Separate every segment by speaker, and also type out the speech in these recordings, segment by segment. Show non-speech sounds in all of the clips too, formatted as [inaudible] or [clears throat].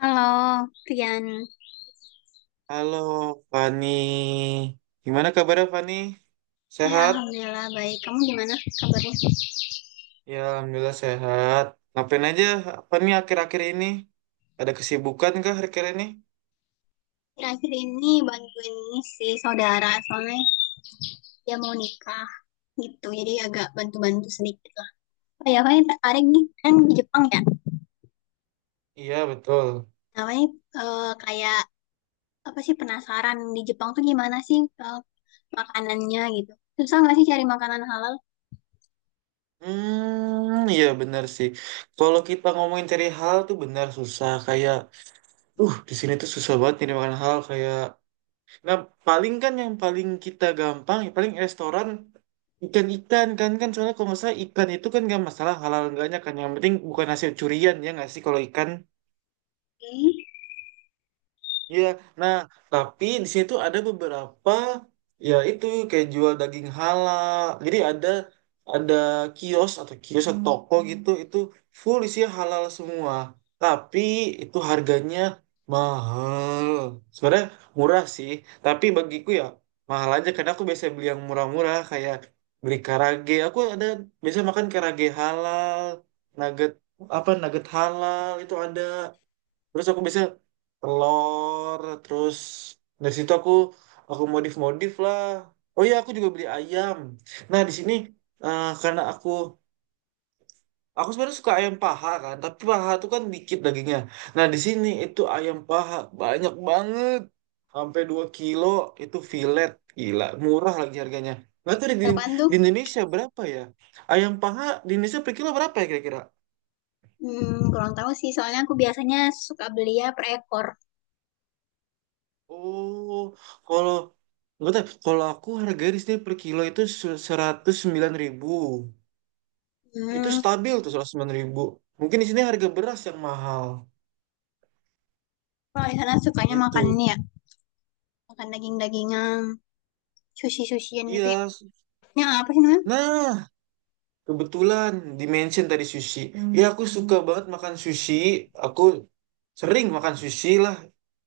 Speaker 1: Halo, Rian.
Speaker 2: Halo Fani, gimana kabarnya Fani?
Speaker 1: Ya,
Speaker 2: Sehat?
Speaker 1: alhamdulillah baik. Kamu gimana kabarnya?
Speaker 2: Ya, Alhamdulillah sehat. Ngapain aja Fani akhir-akhir ini? Ada kesibukan kah akhir-akhir ini?
Speaker 1: Akhir-akhir ini bantuin ini si saudara, soalnya dia mau nikah gitu. Jadi agak bantu-bantu sedikit lah. Oh ya, paling tertarik nih, kan di Jepang ya.
Speaker 2: Iya, betul.
Speaker 1: Namanya kayak apa sih, penasaran di Jepang tuh gimana sih, makanannya gitu. Susah nggak sih cari makanan halal?
Speaker 2: Hmm, iya benar sih. Kalau kita ngomongin cari hal tuh benar susah. Kayak, di sini tuh susah banget nih makan hal kayak. Nah, paling kan yang paling kita gampang, ya paling restoran ikan-ikan kan kan soalnya kalau nggak salah ikan itu kan nggak masalah halal enggaknya kan, yang penting bukan hasil curian, ya nggak sih kalau ikan.
Speaker 1: Hmm,
Speaker 2: Iya, nah tapi di situ ada beberapa, ya itu kayak jual daging halal. Jadi ada kios atau toko gitu, itu full isinya halal semua. Tapi itu harganya mahal. Sebenarnya murah sih, tapi bagiku ya mahal aja, karena aku biasa beli yang murah-murah kayak beli karage. Aku ada biasa makan karage halal, nugget, apa, nugget halal itu ada. Terus aku biasanya telur, terus dari situ aku modif modif lah. Oh iya, aku juga beli ayam. Nah di sini, karena aku sebenarnya suka ayam paha kan, tapi paha tuh kan dikit dagingnya. Nah di sini itu ayam paha banyak banget, sampai 2 kilo. Itu fillet. Gila, murah lagi harganya. Nggak tahu di,
Speaker 1: berapaan tuh?
Speaker 2: di Indonesia berapa ya, ayam paha di Indonesia per kilo berapa ya kira-kira.
Speaker 1: Hmm, kurang tahu sih. Soalnya aku biasanya suka beli ya per ekor.
Speaker 2: Oh, kalau nggak tahu, kalau aku harga di sini per kilo itu 109.000. Itu
Speaker 1: Hmm,
Speaker 2: stabil tuh 109.000. Mungkin di sini harga beras yang mahal,
Speaker 1: kalau di sana sukanya makan
Speaker 2: gitu.
Speaker 1: ini ya, makan daging-dagingan, sushi-sushian gitu ya.
Speaker 2: Iya.
Speaker 1: Nah, apa sih namanya?
Speaker 2: Nah, kebetulan dimention tadi sushi. Ya, aku suka banget makan sushi. Aku sering makan sushi lah.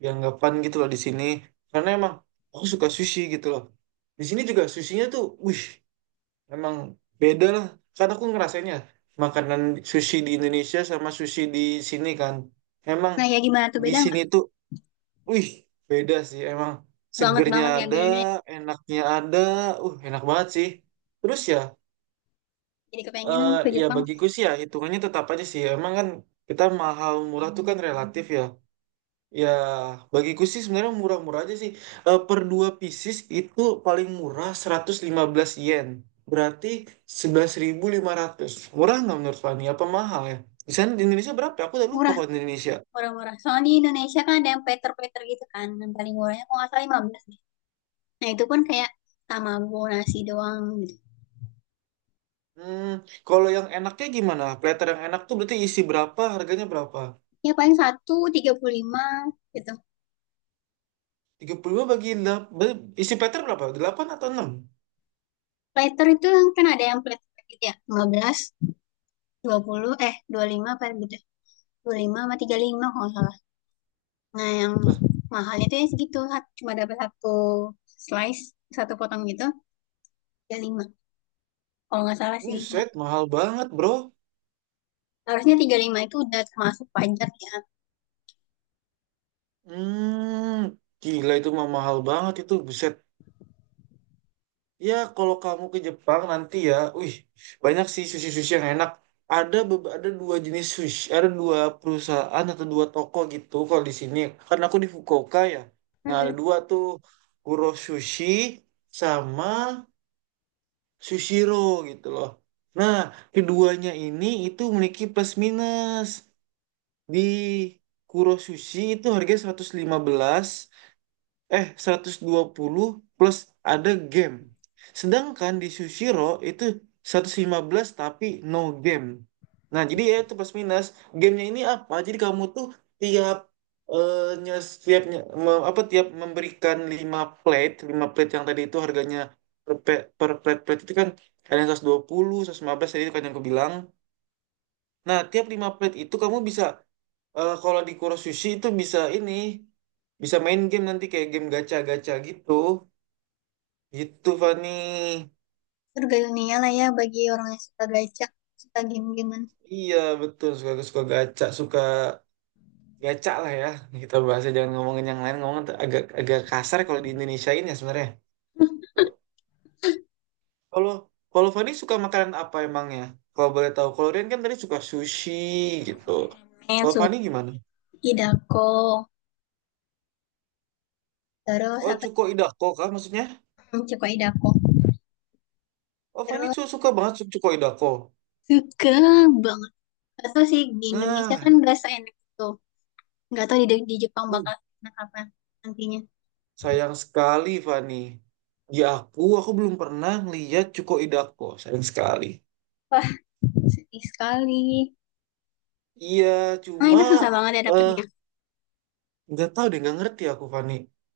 Speaker 2: Dianggapan gitu loh di sini. Karena emang aku suka sushi gitu loh. Di sini juga sushinya tuh, wih. Emang beda lah. Karena aku ngerasainnya makanan sushi di Indonesia sama sushi di sini kan. Emang
Speaker 1: Nah, ya gimana tuh,
Speaker 2: di
Speaker 1: beda
Speaker 2: sini
Speaker 1: nggak?
Speaker 2: tuh, wih, beda sih. Emang
Speaker 1: Banget
Speaker 2: segernya
Speaker 1: banget ya
Speaker 2: ada,
Speaker 1: bedanya.
Speaker 2: enaknya ada. Enak banget sih. Terus ya,
Speaker 1: Jadi kepengen
Speaker 2: eh
Speaker 1: ke
Speaker 2: ya
Speaker 1: Jepang.
Speaker 2: bagiku sih ya hitungannya tetap aja sih. Emang kan kita mahal murah tuh kan relatif ya. Ya, bagiku sih sebenarnya murah-murah aja sih. Per 2 pieces itu paling murah 115 yen. Berarti 11.500. Murah nggak menurut Fani? Apa mahal ya? Di sana di Indonesia berapa, ya? Aku udah lupa
Speaker 1: Murah,
Speaker 2: kalau di Indonesia.
Speaker 1: murah-murah. Soalnya di Indonesia kan ada yang plater-plater gitu kan. Yang paling murahnya kalau nggak salah 15 deh. Nah, itu pun kayak tamago nasi doang gitu.
Speaker 2: Hmm, kalau yang enaknya gimana? Platter yang enak tuh berarti isi berapa? Harganya berapa?
Speaker 1: Ya paling satu 35 gitu.
Speaker 2: 35 bagi delapan. Isi platter berapa? Delapan atau enam.
Speaker 1: Plater itu yang kan ada yang plater gitu ya. Lima belas, dua puluh, 25 apa gitu. Dua lima sama tiga lima kalau nggak salah. Nah, yang
Speaker 2: Lah,
Speaker 1: mahalnya itu ya segitu. Cuma dapat satu slice, satu potong gitu, tiga lima. Kalau nggak salah sih.
Speaker 2: buset, mahal banget, bro.
Speaker 1: Harusnya 35 itu udah termasuk pajak ya.
Speaker 2: Hmm, gila itu mah mahal banget itu, buset. Ya, kalau kamu ke Jepang nanti ya, wih, banyak sih sushi-sushi yang enak. Ada ada dua jenis sushi, ada dua perusahaan atau dua toko gitu kalau di sini. Karena aku di Fukuoka ya. Nah, ada
Speaker 1: Mm.
Speaker 2: dua tuh, Kuro Sushi sama Sushiro gitu loh. Nah, keduanya ini itu memiliki plus minus. Di Kuro Sushi itu harganya 115, eh, 120, plus ada game. Sedangkan di Sushiro itu 115 tapi no game. Nah, jadi ya itu plus minus. Gamenya ini apa? Jadi kamu tuh tiap eh, nyes- tiap nye- me- apa tiap memberikan 5 plate, yang tadi itu harganya per plate plate itu kan ada yang 120, 115 tadi itu kan yang aku bilang. Nah, tiap 5 plate itu kamu bisa. Kalau di Kurosushi itu bisa ini, bisa main game nanti kayak game gacha-gacha gitu. Gitu, Fani.
Speaker 1: Surga dunia lah ya bagi orang yang suka gacak, suka game-gamean.
Speaker 2: Iya, betul. Suka suka gacha lah ya. Kita bahasnya jangan ngomongin yang lain, ngomong agak agak kasar kalau di Indonesia ini ya sebenarnya. Tuh. Kalau kalau Fani suka makanan apa emangnya? Kalau boleh tahu, kalau Rian kan tadi suka sushi
Speaker 1: Karena
Speaker 2: gitu.
Speaker 1: suka ramen. Eh,
Speaker 2: Kalau
Speaker 1: suka
Speaker 2: Fani gimana?
Speaker 1: Terus
Speaker 2: Oh,
Speaker 1: apa
Speaker 2: cuko
Speaker 1: sih?
Speaker 2: idako kah maksudnya?
Speaker 1: Hmm, suka idako.
Speaker 2: Oh, Fani
Speaker 1: Terus
Speaker 2: suka banget cuko idako.
Speaker 1: suka banget. Gak tau sih, di Indonesia kan
Speaker 2: Nah,
Speaker 1: gak seenak itu. Gak tau di Jepang
Speaker 2: lu.
Speaker 1: bakal enak apa nantinya.
Speaker 2: Sayang sekali, Fani. Di aku belum pernah ngeliat Cuko Idako. Sayang sekali.
Speaker 1: Wah, sedih sekali.
Speaker 2: Iya,
Speaker 1: Nah,
Speaker 2: cuma
Speaker 1: itu susah banget ya
Speaker 2: eh
Speaker 1: dapetnya.
Speaker 2: nggak tahu deh, nggak ngerti aku, Fani.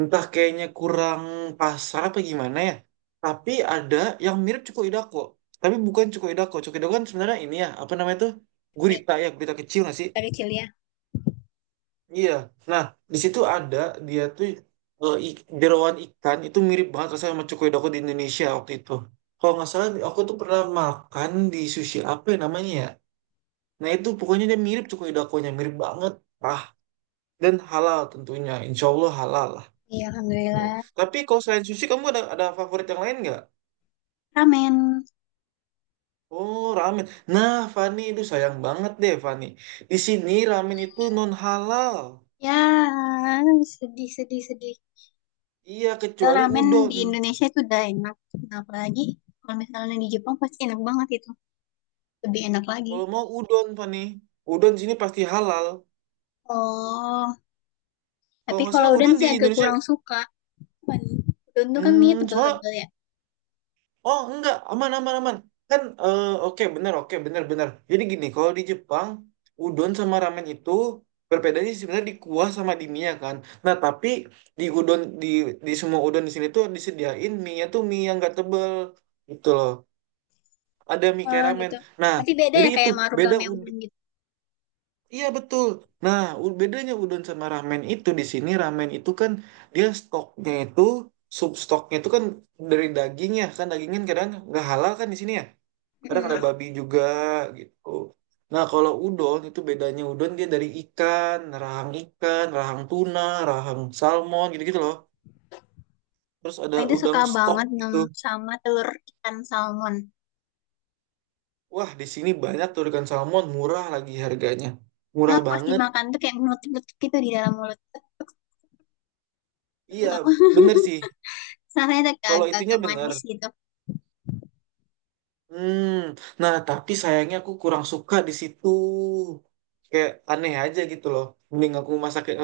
Speaker 2: Entah kayaknya kurang pasar apa gimana ya. Tapi ada yang mirip Cuko Idako. Tapi bukan Cuko Idako. Cuko Idako kan sebenarnya ini ya, apa namanya tuh?
Speaker 1: Nih,
Speaker 2: Gurita ya, gurita kecil nggak sih?
Speaker 1: dari kecil ya.
Speaker 2: Iya. Nah, di situ ada dia tuh, jerawan ikan itu mirip banget rasanya sama cokoyodoko di Indonesia waktu itu. Kalau nggak salah aku tuh pernah makan di sushi apa ya namanya ya. Nah itu pokoknya dia mirip cokoyodokonya, mirip banget. Ah, dan halal tentunya. Insya Allah halal lah.
Speaker 1: Iya,
Speaker 2: Tuh.
Speaker 1: Alhamdulillah.
Speaker 2: Tapi kalau selain sushi kamu ada favorit yang lain nggak?
Speaker 1: Ramen.
Speaker 2: Oh, ramen. Nah, Fani itu sayang banget deh, Fani. Di sini ramen itu non halal.
Speaker 1: Ya, sedih, sedih, sedih.
Speaker 2: Iya,
Speaker 1: Padahal
Speaker 2: kecuali
Speaker 1: ramen di
Speaker 2: udon.
Speaker 1: Indonesia itu udah enak. Kenapa lagi? Kalau misalnya di Jepang pasti enak banget itu. Lebih enak lagi.
Speaker 2: Kalau mau udon, Fani. Udon di sini pasti halal.
Speaker 1: Oh,
Speaker 2: Kalau
Speaker 1: tapi
Speaker 2: nggak
Speaker 1: kalau
Speaker 2: salah
Speaker 1: udon
Speaker 2: udon di
Speaker 1: sih agak
Speaker 2: Indonesia,
Speaker 1: kurang suka. Cuman udon tuh kan mie
Speaker 2: soalnya,
Speaker 1: tebel-tebel ya.
Speaker 2: oh enggak, aman, aman, aman. Kan, oke, benar, benar. Jadi gini, kalau di Jepang, udon sama ramen itu berbedanya sebenarnya di kuah sama di mie kan. Nah, tapi di udon, di semua udon di sini tuh disediain mie-nya tuh mie yang nggak tebel. Gitu loh. Ada mie kayak
Speaker 1: Oh
Speaker 2: ramen.
Speaker 1: gitu.
Speaker 2: Nah,
Speaker 1: Berarti beda
Speaker 2: jadi
Speaker 1: ya
Speaker 2: itu,
Speaker 1: kayak
Speaker 2: beda
Speaker 1: marugame
Speaker 2: ud-
Speaker 1: udon gitu.
Speaker 2: Iya betul. Nah, bedanya udon sama ramen itu di sini ramen itu kan dia stoknya itu sub stoknya itu kan dari dagingnya kan dagingnya kadang nggak halal kan di sini ya. Kadang
Speaker 1: Mm.
Speaker 2: ada babi juga gitu. Nah, kalau udon itu bedanya udon dia dari ikan, rahang tuna, rahang salmon gitu-gitu loh. Terus
Speaker 1: Aku
Speaker 2: ada
Speaker 1: itu
Speaker 2: udang
Speaker 1: suka
Speaker 2: stok
Speaker 1: banget
Speaker 2: gitu.
Speaker 1: sama telur ikan salmon.
Speaker 2: Wah, di sini banyak tuh ikan salmon, murah lagi harganya.
Speaker 1: Nah,
Speaker 2: Murah
Speaker 1: pas
Speaker 2: banget.
Speaker 1: dimakan tuh kayak menutup-nutup gitu di dalam mulut. Tek-tek, seru tau.
Speaker 2: Iya, bener sih.
Speaker 1: [laughs] Rasanya tuh kayak
Speaker 2: Kalau itunya
Speaker 1: agak-agag
Speaker 2: bener.
Speaker 1: manis gitu.
Speaker 2: Hmm, nah tapi sayangnya aku kurang suka di situ. Kayak aneh aja gitu loh. Mending aku masak,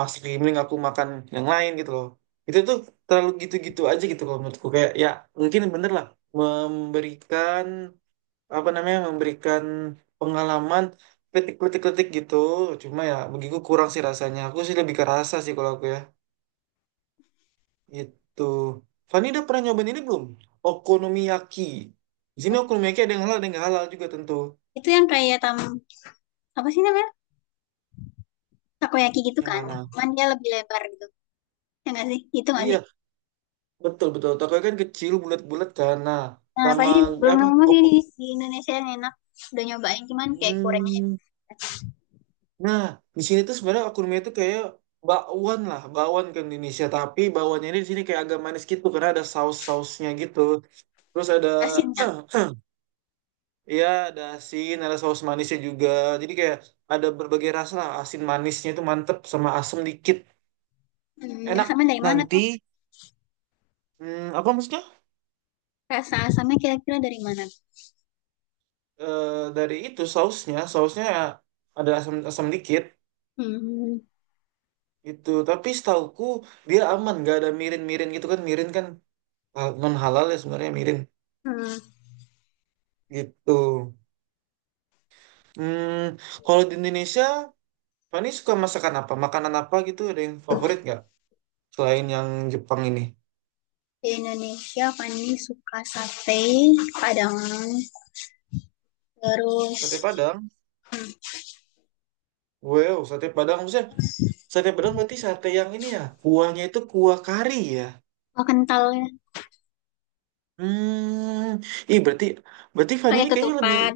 Speaker 2: masak mending aku makan yang lain gitu loh. Itu tuh terlalu gitu-gitu aja gitu loh menurutku. Kayak ya mungkin bener lah memberikan apa namanya memberikan pengalaman kritik-kritik-kritik gitu. Cuma ya begitu kurang sih rasanya. Aku sih lebih ke rasa sih kalau aku ya. Itu. Fani udah pernah nyobain ini belum? Okonomiyaki. Di sini okonomiyaki ada yang halal, ada yang nggak halal juga tentu.
Speaker 1: Itu yang kayak apa sih namanya? Takoyaki gitu
Speaker 2: Yang
Speaker 1: kan.
Speaker 2: mana?
Speaker 1: Cuman dia lebih lebar gitu. Ya nggak sih? Itu nggak sih?
Speaker 2: Iya, betul betul. Tokonya kan kecil, bulat-bulat kan. Nah,
Speaker 1: Nah,
Speaker 2: sama
Speaker 1: paling belum
Speaker 2: apa?
Speaker 1: nemu sih
Speaker 2: Oko.
Speaker 1: di Indonesia yang enak. Udah nyobain, cuman kayak kurangnya
Speaker 2: Hmm. Nah, di sini tuh sebenarnya okonomiyaki itu kayak bakwan lah, bakwan ke Indonesia. Tapi bakwannya ini di sini kayak agak manis gitu karena ada saus-sausnya gitu. Terus ada
Speaker 1: asinnya.
Speaker 2: [clears throat] Iya, ada asin, ada saus manisnya juga. Jadi kayak ada berbagai rasa lah. Asin manisnya itu mantep sama asem dikit.
Speaker 1: Hmm, yang
Speaker 2: Enak.
Speaker 1: sama dari mana tuh?
Speaker 2: Nanti, apa maksudnya?
Speaker 1: Rasa asamnya kira-kira dari mana?
Speaker 2: Eh, dari itu sausnya ada asam asam dikit
Speaker 1: Hmm.
Speaker 2: itu. Tapi setauku dia aman, nggak ada mirin-mirin gitu kan. Mirin kan non halal ya sebenarnya mirin
Speaker 1: Hmm.
Speaker 2: gitu. Hmm, kalau di Indonesia, Fani suka masakan apa? Makanan apa gitu? Ada yang favorit nggak? Selain yang Jepang ini?
Speaker 1: Di Indonesia Fani suka sate, Padang, terus
Speaker 2: Sate Padang. Wow, sate Padang maksudnya. Sate Padang berarti sate yang ini ya, kuahnya itu kuah kari ya.
Speaker 1: oh, kental ya,
Speaker 2: Hmm, ih berarti berarti Fani
Speaker 1: pakai
Speaker 2: ini kayaknya lebih
Speaker 1: ketupat.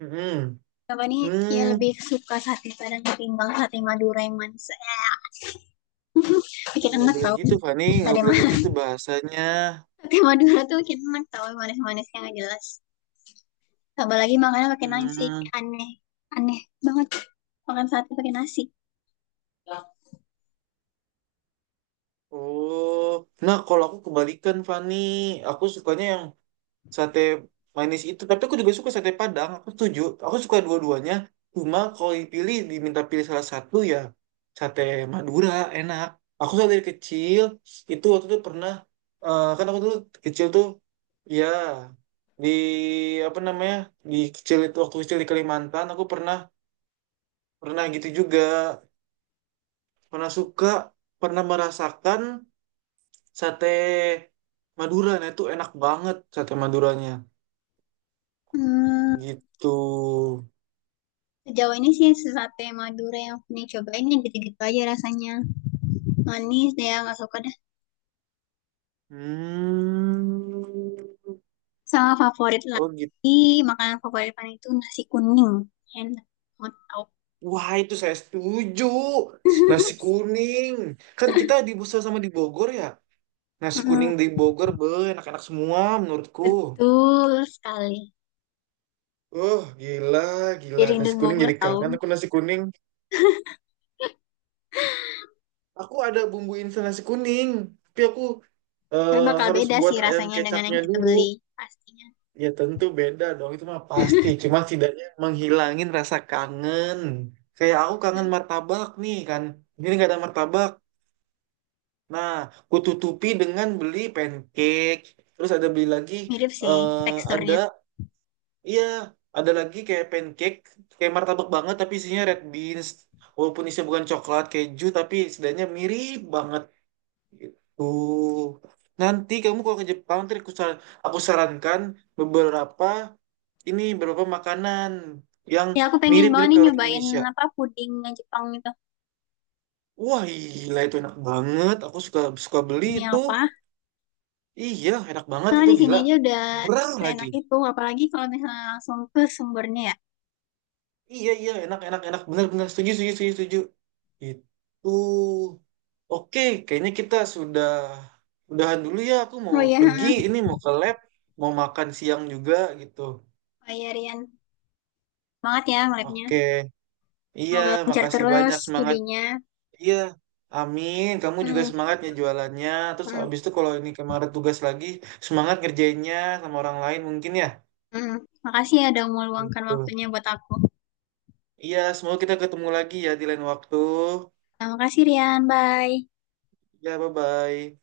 Speaker 2: hmm.
Speaker 1: Apa nih? Ya
Speaker 2: Hmm,
Speaker 1: lebih suka sate Padang ketimbang sate Madura yang manis. [laughs]
Speaker 2: ih
Speaker 1: Bikin
Speaker 2: nggak
Speaker 1: enak
Speaker 2: boleh
Speaker 1: tau
Speaker 2: gitu Fani, nggak
Speaker 1: sate
Speaker 2: boleh kayak
Speaker 1: Madura.
Speaker 2: gitu
Speaker 1: [laughs]
Speaker 2: bahasanya.
Speaker 1: Sate Madura tuh bikin enak tau, manis-manisnya nggak jelas. Tambah lagi makanan pakai nasi,
Speaker 2: Hmm.
Speaker 1: kayak aneh, aneh banget makan sate pakai nasi.
Speaker 2: Oh, nah kalau aku kebalikan, Fani, aku sukanya yang sate manis itu, tapi aku juga suka sate padang. Aku setuju, aku suka dua-duanya. Cuma kalau dipilih, diminta pilih salah satu ya, sate Madura enak. Aku tuh dari kecil itu, waktu itu pernah, kan aku dulu kecil tuh ya di apa namanya di kecil itu waktu kecil di Kalimantan, aku pernah pernah gitu juga, pernah suka, pernah merasakan sate Madura. Nah, itu enak banget sate Maduranya,
Speaker 1: Hmm,
Speaker 2: gitu.
Speaker 1: sejauh ini sih sate Madura yang pernah cobain yang gitu-gitu aja rasanya. Manis deh, nggak suka dah.
Speaker 2: Hmm.
Speaker 1: Sama favorit
Speaker 2: Oh gitu.
Speaker 1: lagi, makanan favorit pan itu nasi kuning. Enak banget tau.
Speaker 2: Wah, itu saya setuju. Nasi
Speaker 1: [laughs]
Speaker 2: kuning. Kan kita di Busel sama di Bogor ya. Nasi
Speaker 1: Mm,
Speaker 2: kuning di Bogor enak-enak semua menurutku.
Speaker 1: betul sekali.
Speaker 2: Oh gila,
Speaker 1: Jadi
Speaker 2: gila.
Speaker 1: rindu
Speaker 2: Nasi kuning,
Speaker 1: Bogor
Speaker 2: jadi
Speaker 1: tahu.
Speaker 2: kangen aku nasi kuning. Aku ada bumbu instan nasi kuning. Tapi aku,
Speaker 1: Tapi
Speaker 2: eh,
Speaker 1: bakal
Speaker 2: harus
Speaker 1: beda
Speaker 2: buat
Speaker 1: sih
Speaker 2: ayam
Speaker 1: rasanya dengan yang
Speaker 2: kecapnya
Speaker 1: kita
Speaker 2: dulu.
Speaker 1: beli. Pastinya.
Speaker 2: Ya tentu beda dong, itu mah pasti. Cuma setidaknya menghilangin rasa kangen. Kayak aku kangen martabak nih kan. Ini nggak ada martabak. Nah, kututupi dengan beli pancake. Terus ada beli lagi,
Speaker 1: Mirip sih
Speaker 2: eh ada,
Speaker 1: teksturnya.
Speaker 2: iya, ada lagi kayak pancake, kayak martabak banget tapi isinya red beans. Walaupun isinya bukan coklat, keju, tapi setidaknya mirip banget. Gitu. Nanti kamu kalau ke Jepang, nanti aku, aku sarankan beberapa ini beberapa makanan yang
Speaker 1: Ya aku pengen banget
Speaker 2: mirip-mirip ke
Speaker 1: nih
Speaker 2: orang
Speaker 1: nyobain
Speaker 2: Indonesia.
Speaker 1: apa puding Jepang itu.
Speaker 2: Wah, gila itu enak banget. Aku suka suka beli
Speaker 1: Demi
Speaker 2: itu.
Speaker 1: apa?
Speaker 2: Iya, enak banget
Speaker 1: Karena
Speaker 2: itu
Speaker 1: di sini
Speaker 2: gila.
Speaker 1: aja udah
Speaker 2: Murah lagi.
Speaker 1: seenak itu, apalagi kalau misalnya langsung ke sumbernya ya.
Speaker 2: Iya, iya, enak enak enak, benar-benar setuju setuju setuju setuju. Itu. Oke, kayaknya kita sudah udahan dulu ya. Aku
Speaker 1: Oh
Speaker 2: mau
Speaker 1: ya,
Speaker 2: pergi, ini mau ke lab, mau makan siang juga gitu.
Speaker 1: Pak Yarian, semangat ya ngelabnya.
Speaker 2: Oke. Iya,
Speaker 1: Semoga lancar
Speaker 2: makasih
Speaker 1: terus
Speaker 2: banyak, semangat.
Speaker 1: studinya.
Speaker 2: Iya, amin. Kamu juga
Speaker 1: Hmm,
Speaker 2: semangatnya jualannya. Terus habis
Speaker 1: hmm,
Speaker 2: itu kalau ini kemarin tugas lagi, semangat ngerjainnya sama orang lain mungkin ya.
Speaker 1: hmm. Makasih ya udah meluangkan
Speaker 2: Itu.
Speaker 1: waktunya buat aku.
Speaker 2: Iya, semoga kita ketemu lagi ya di lain waktu.
Speaker 1: Nah, makasih Rian, bye.
Speaker 2: Ya, bye-bye.